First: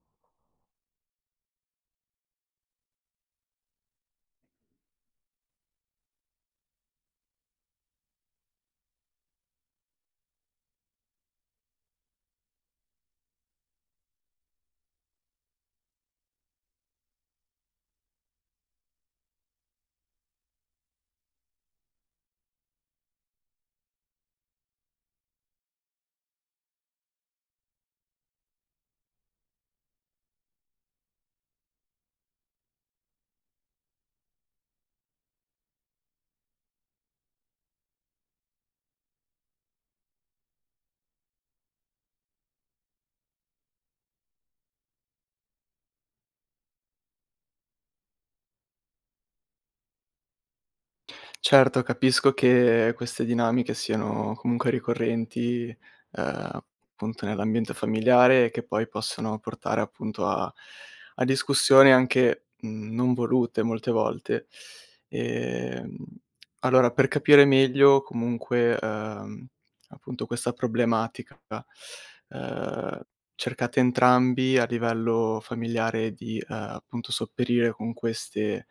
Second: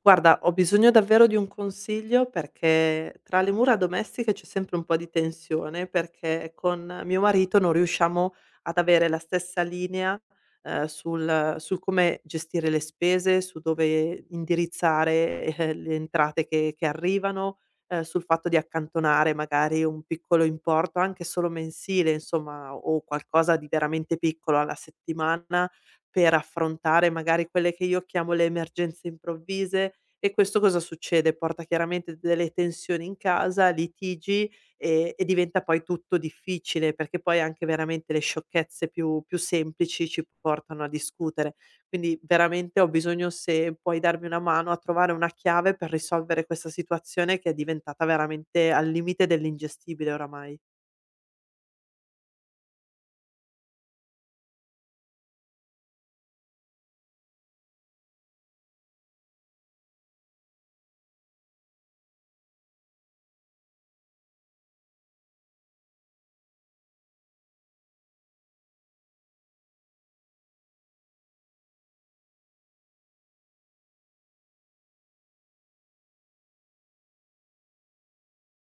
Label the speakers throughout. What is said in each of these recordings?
Speaker 1: Guarda, ho bisogno davvero di un consiglio perché tra le mura domestiche c'è sempre un po' di tensione, perché con mio marito non riusciamo ad avere la stessa linea, sul come gestire le spese, su dove indirizzare, le entrate che arrivano, sul fatto di accantonare magari un piccolo importo, anche solo mensile, insomma, o qualcosa di veramente piccolo alla settimana, per affrontare magari quelle che io chiamo le emergenze improvvise, e questo cosa succede? Porta chiaramente delle tensioni in casa, litigi e diventa poi tutto difficile, perché poi anche veramente le sciocchezze più semplici ci portano a discutere. Quindi veramente ho bisogno, se puoi darmi una mano, a trovare una chiave per risolvere questa situazione che è diventata veramente al limite dell'ingestibile oramai.
Speaker 2: Certo, capisco che queste dinamiche siano comunque ricorrenti, ehm, appunto nell'ambiente familiare e che poi possono portare appunto a discussioni anche, non volute molte volte. Ehm, allora per capire meglio comunque, appunto questa problematica, ehm, cercate entrambi a livello familiare di, appunto sopperire con queste,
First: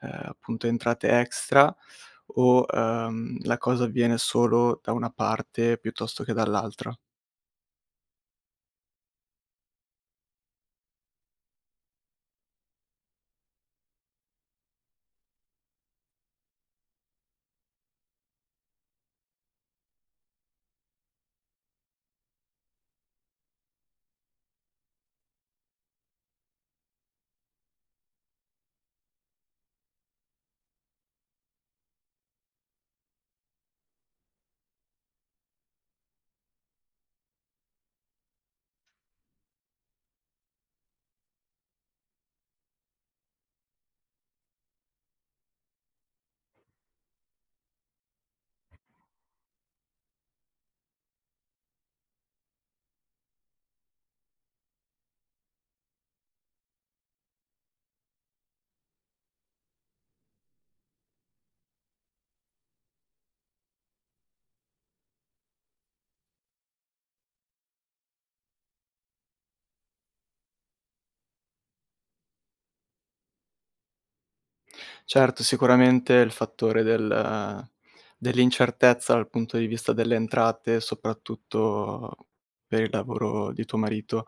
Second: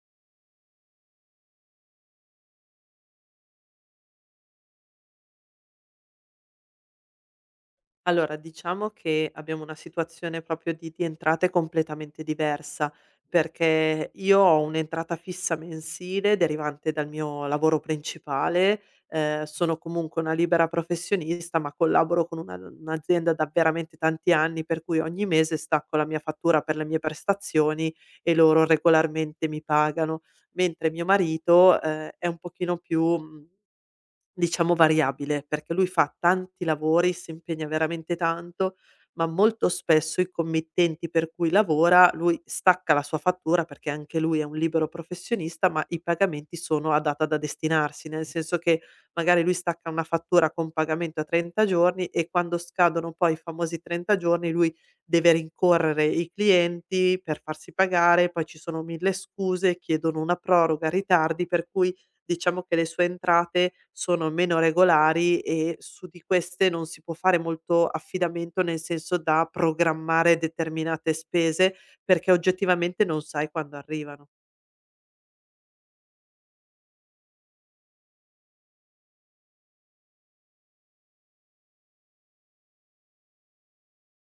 Speaker 2: appunto entrate extra o, la cosa avviene solo da una parte piuttosto che dall'altra?
Speaker 1: Allora, diciamo che abbiamo una situazione proprio di entrate completamente diversa, perché io ho un'entrata fissa mensile derivante dal mio lavoro principale. Sono comunque una libera professionista, ma collaboro con una un'azienda da veramente tanti anni, per cui ogni mese stacco la mia fattura per le mie prestazioni e loro regolarmente mi pagano. Mentre mio marito, è un pochino più, mhmm diciamo variabile, perché lui fa tanti lavori, si impegna veramente tanto, ma molto spesso i committenti per cui lavora, lui stacca la sua fattura perché anche lui è un libero professionista, ma i pagamenti sono a data da destinarsi, nel senso che magari lui stacca una fattura con pagamento a 30 giorni e quando scadono poi i famosi 30 giorni lui deve rincorrere i clienti per farsi pagare, poi ci sono mille scuse, chiedono una proroga, ritardi, per cui diciamo che le sue entrate sono meno regolari e su di queste non si può fare molto affidamento, nel senso da programmare determinate spese, perché oggettivamente non sai quando arrivano.
Speaker 2: Certo, sicuramente il fattore dell'incertezza dal punto di vista delle entrate, soprattutto per il lavoro di tuo marito,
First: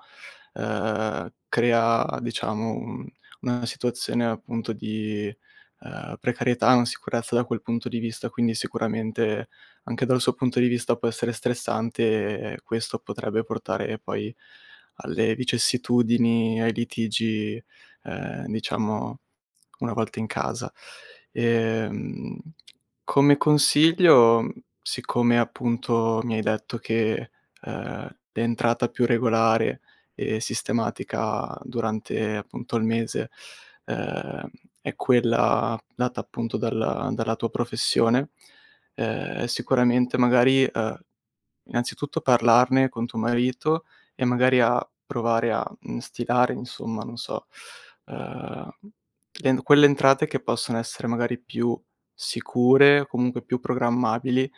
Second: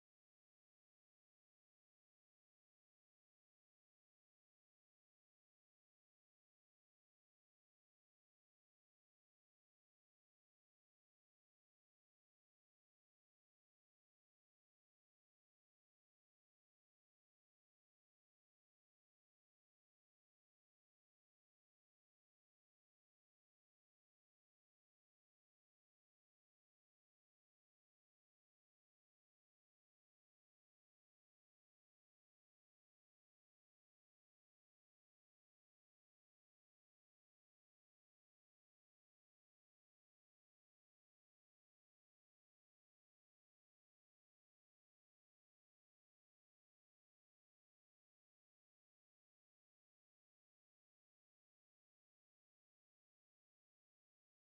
Speaker 2: crea diciamo un una situazione appunto di, precarietà, non sicurezza da quel punto di vista, quindi sicuramente anche dal suo punto di vista può essere stressante e questo potrebbe portare poi alle vicissitudini, ai litigi, diciamo, una volta in casa. Ehm, Come consiglio, siccome appunto mi hai detto che, l'entrata più regolare e sistematica durante appunto il mese, ehm, è quella data appunto dalla tua professione, sicuramente magari, innanzitutto parlarne con tuo marito e magari a provare a, stilare insomma, non so, uhm, le quelle entrate che possono essere magari più sicure o comunque più programmabili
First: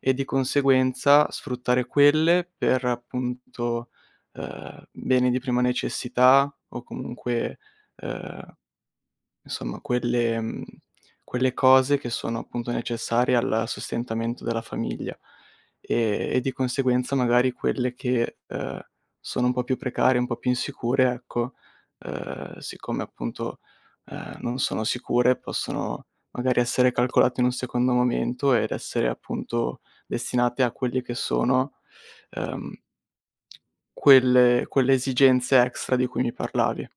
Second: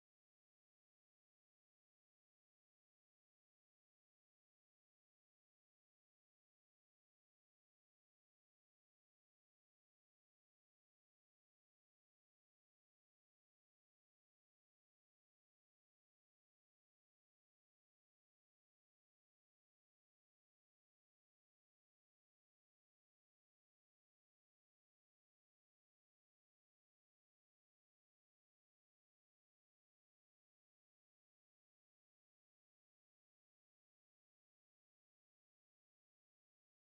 Speaker 2: e di conseguenza sfruttare quelle per appunto, beni di prima necessità o comunque, uhm insomma quelle quelle cose che sono appunto necessarie al sostentamento della famiglia e di conseguenza magari quelle che, sono un po' più precarie, un po' più insicure, ecco, siccome appunto, non sono sicure possono magari essere calcolate in un secondo momento ed essere appunto destinate a quelli che sono, ehm, quelle esigenze extra di cui mi parlavi.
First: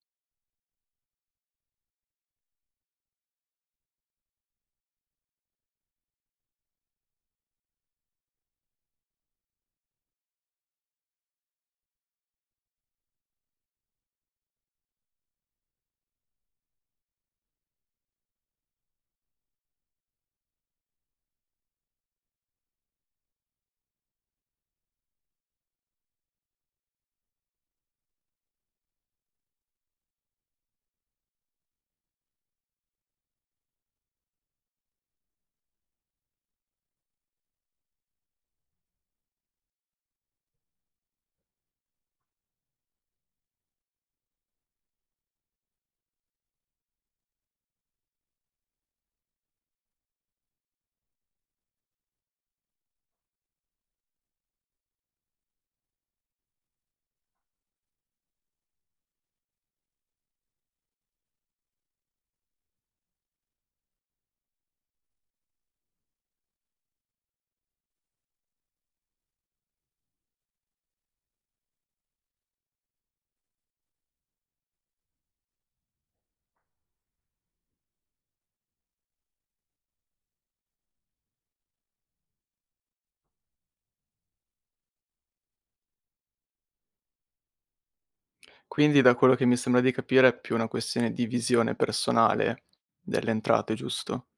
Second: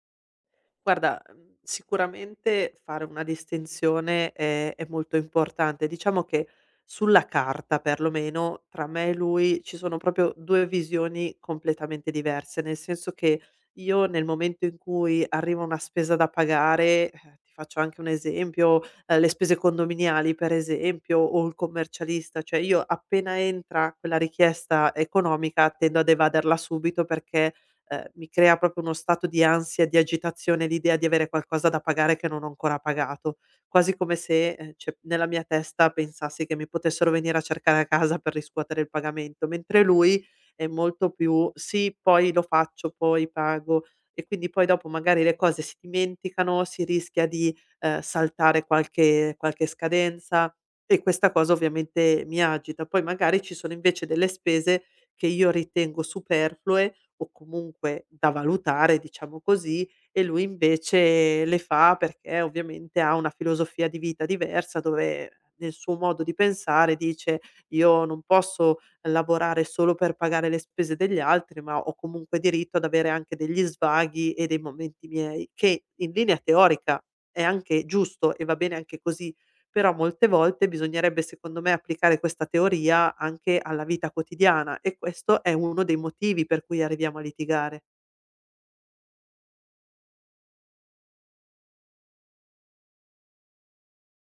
Speaker 1: Guarda, mhmm, sicuramente fare una distinzione è molto importante. Diciamo che sulla carta perlomeno tra me e lui ci sono proprio 2 visioni completamente diverse, nel senso che io nel momento in cui arriva una spesa da pagare, ti faccio anche un esempio, le spese condominiali per esempio o il commercialista, cioè io appena entra quella richiesta economica tendo ad evaderla subito perché mi crea proprio uno stato di ansia e di agitazione l'idea di avere qualcosa da pagare che non ho ancora pagato, quasi come se, cioè nella mia testa pensassi che mi potessero venire a cercare a casa per riscuotere il pagamento, mentre lui è molto più: "Sì, poi lo faccio, poi pago." E quindi poi dopo magari le cose si dimenticano, si rischia di, saltare qualche scadenza e questa cosa ovviamente mi agita. Poi magari ci sono invece delle spese che io ritengo superflue o comunque da valutare, diciamo così, e lui invece le fa perché ovviamente ha una filosofia di vita diversa dove nel suo modo di pensare dice io non posso lavorare solo per pagare le spese degli altri, ma ho comunque diritto ad avere anche degli svaghi e dei momenti miei, che in linea teorica è anche giusto e va bene anche così, però molte volte bisognerebbe secondo me applicare questa teoria anche alla vita quotidiana e questo è uno dei motivi per cui arriviamo a litigare.
Speaker 2: Quindi da quello che mi sembra di capire è più una questione di visione personale delle entrate, giusto?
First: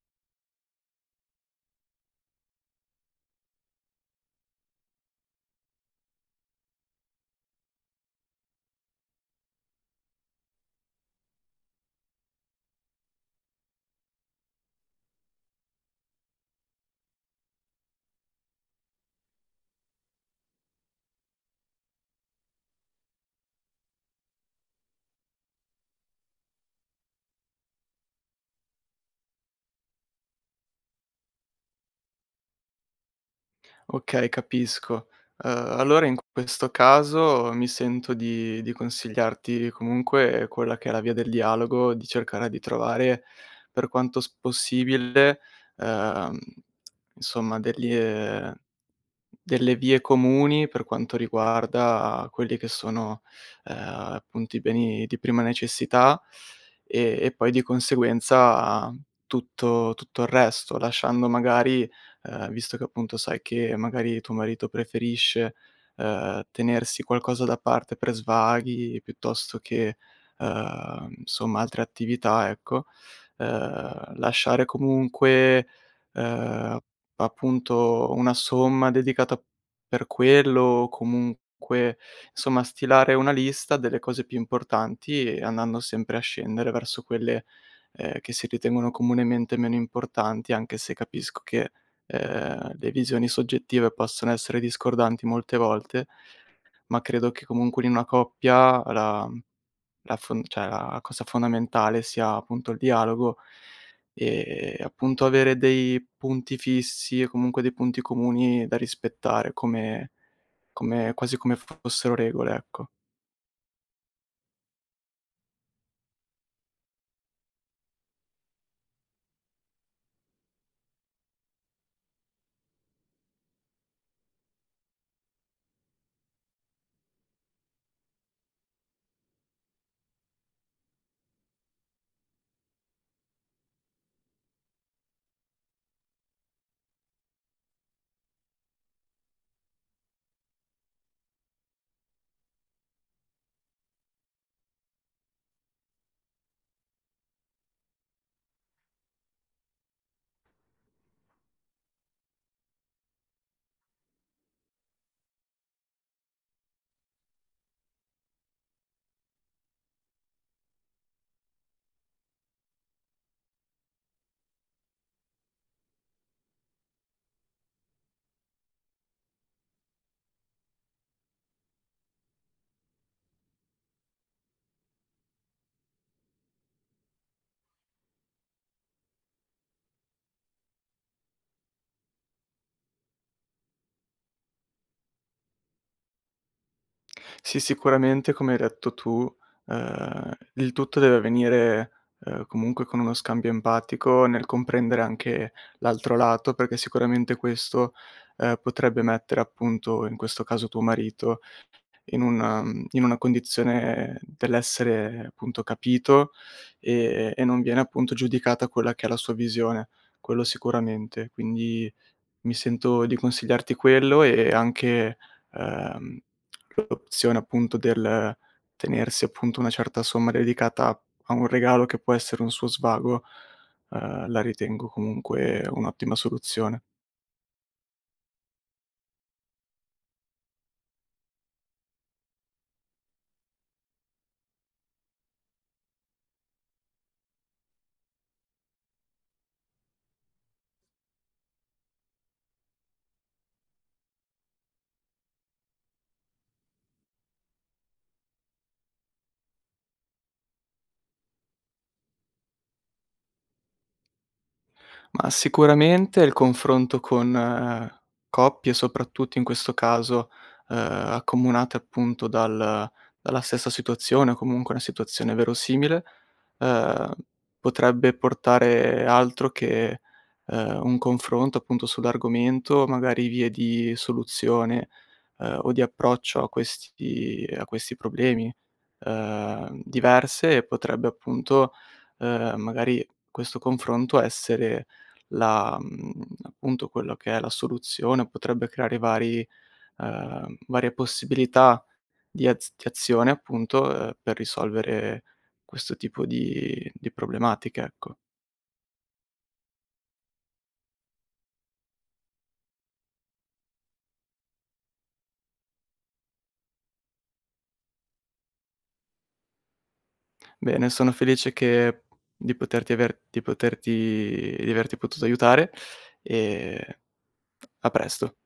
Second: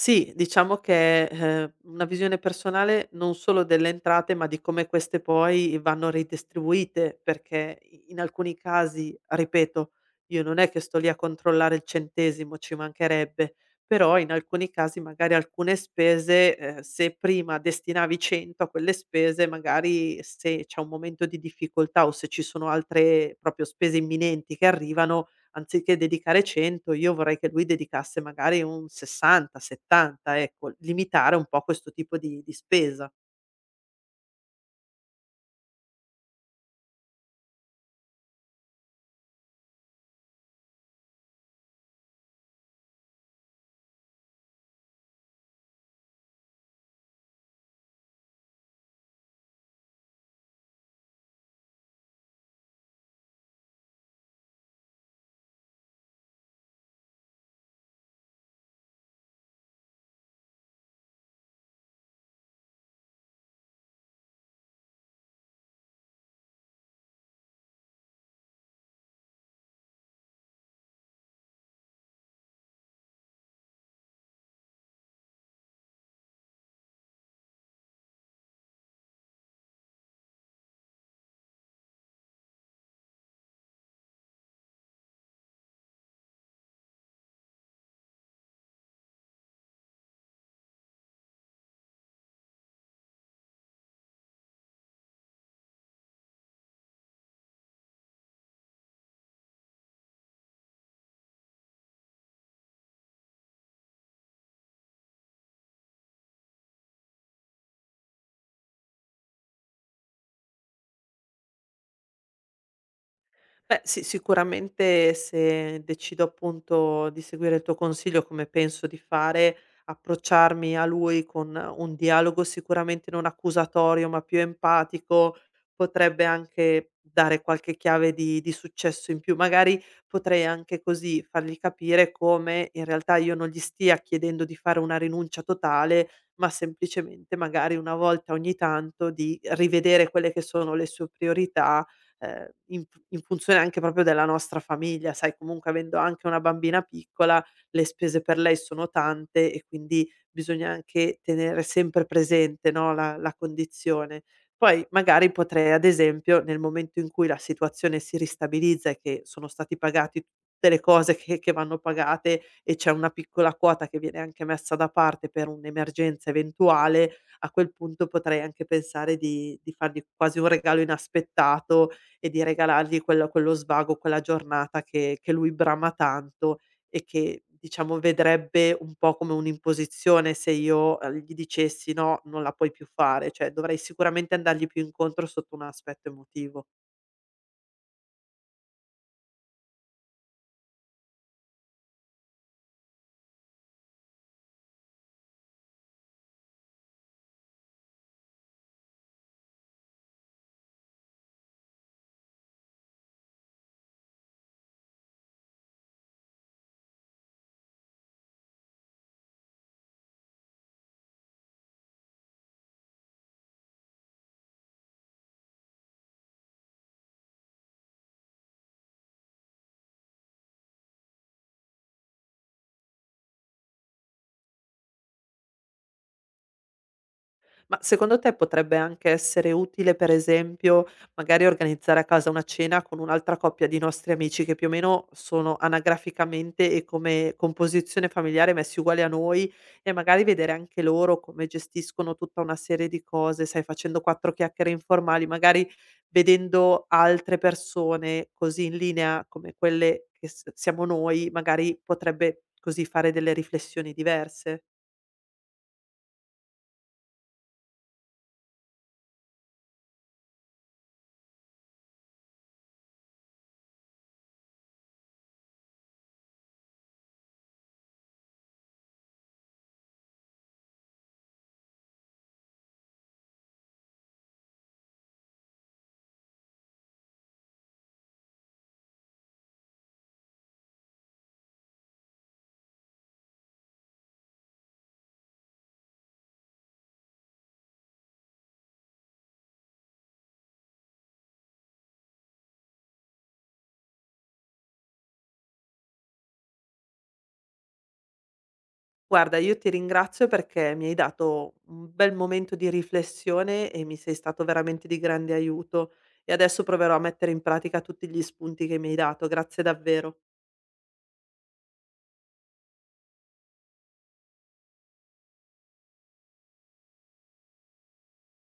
Speaker 1: Sì, diciamo che, una visione personale non solo delle entrate, ma di come queste poi vanno ridistribuite, perché i in alcuni casi, ripeto, io non è che sto lì a controllare il centesimo, ci mancherebbe, però in alcuni casi magari alcune spese, se prima destinavi 100 a quelle spese, magari se c'è un momento di difficoltà o se ci sono altre proprio spese imminenti che arrivano, anziché dedicare 100 io vorrei che lui dedicasse magari un 60, 70, ecco, limitare un po' questo tipo di spesa.
Speaker 2: Okay, capisco. Uhm, allora in questo caso mi sento di consigliarti comunque quella che è la via del dialogo, di cercare di trovare per quanto s possibile, uhm, insomma degli delle vie comuni per quanto riguarda quelli che sono, appunto i beni di prima necessità e poi di conseguenza tutto il resto, lasciando magari, visto che appunto sai che magari tuo marito preferisce, tenersi qualcosa da parte per svaghi piuttosto che, insomma altre attività, ecco, lasciare comunque, ehm appunto, una somma dedicata per quello o comunque, insomma, stilare una lista delle cose più importanti e andando sempre a scendere verso quelle, che si ritengono comunemente meno importanti, anche se capisco che, le visioni soggettive possono essere discordanti molte volte, ma credo che comunque in una coppia la la fon cioè la cosa fondamentale sia appunto il dialogo e appunto avere dei punti fissi e comunque dei punti comuni da rispettare come quasi come fossero regole, ecco.
Speaker 1: Beh, sì, sicuramente se decido appunto di seguire il tuo consiglio, come penso di fare, approcciarmi a lui con un dialogo sicuramente non accusatorio, ma più empatico, potrebbe anche dare qualche chiave di successo in più. Magari potrei anche così fargli capire come in realtà io non gli stia chiedendo di fare una rinuncia totale, ma semplicemente magari una volta ogni tanto di rivedere quelle che sono le sue priorità. In funzione anche proprio della nostra famiglia, sai comunque avendo anche una bambina piccola, le spese per lei sono tante e quindi bisogna anche tenere sempre presente, no, la condizione. Poi magari potrei ad esempio, nel momento in cui la situazione si ristabilizza e che sono stati pagati tutte le cose che vanno pagate e c'è una piccola quota che viene anche messa da parte per un'emergenza eventuale, a quel punto potrei anche pensare di fargli quasi un regalo inaspettato e di regalargli quello svago, quella giornata che lui brama tanto e che, diciamo, vedrebbe un po' come un'imposizione se io, gli dicessi: "No, non la puoi più fare." Cioè dovrei sicuramente andargli più incontro sotto un aspetto emotivo.
Speaker 2: Sì, sicuramente come hai detto tu, il tutto deve avvenire, comunque con uno scambio empatico nel comprendere anche l'altro lato, perché sicuramente questo, potrebbe mettere appunto, in questo caso tuo marito in una in una condizione dell'essere appunto capito, e non viene appunto giudicata quella che è la sua visione, quello sicuramente. Quindi mi sento di consigliarti quello e anche, ehm, l'opzione appunto del tenersi appunto una certa somma dedicata a un regalo che può essere un suo svago, la ritengo comunque un'ottima soluzione.
Speaker 1: Ma secondo te potrebbe anche essere utile, per esempio, magari organizzare a casa una cena con un'altra coppia di nostri amici che più o meno sono anagraficamente e come composizione familiare messi uguali a noi e magari vedere anche loro come gestiscono tutta una serie di cose, sai, facendo quattro chiacchiere informali, magari vedendo altre persone così in linea come quelle che siamo noi, magari potrebbe così fare delle riflessioni diverse.
Speaker 2: Ma sicuramente il confronto con, coppie, soprattutto in questo caso, accomunate appunto dalla stessa situazione o comunque una situazione verosimile, ehm, potrebbe portare altro che, un confronto appunto sull'argomento, magari vie di soluzione, o di approccio a questi problemi, diverse, e potrebbe appunto, magari questo confronto essere la appunto quello che è la soluzione, potrebbe creare vari varie possibilità di azione appunto, per risolvere questo tipo di problematiche, ecco.
Speaker 1: Guarda, io ti ringrazio perché mi hai dato un bel momento di riflessione e mi sei stato veramente di grande aiuto e adesso proverò a mettere in pratica tutti gli spunti che mi hai dato. Grazie davvero.
Speaker 2: Bene, sono felice che di poterti aver di poterti di averti potuto aiutare e a presto.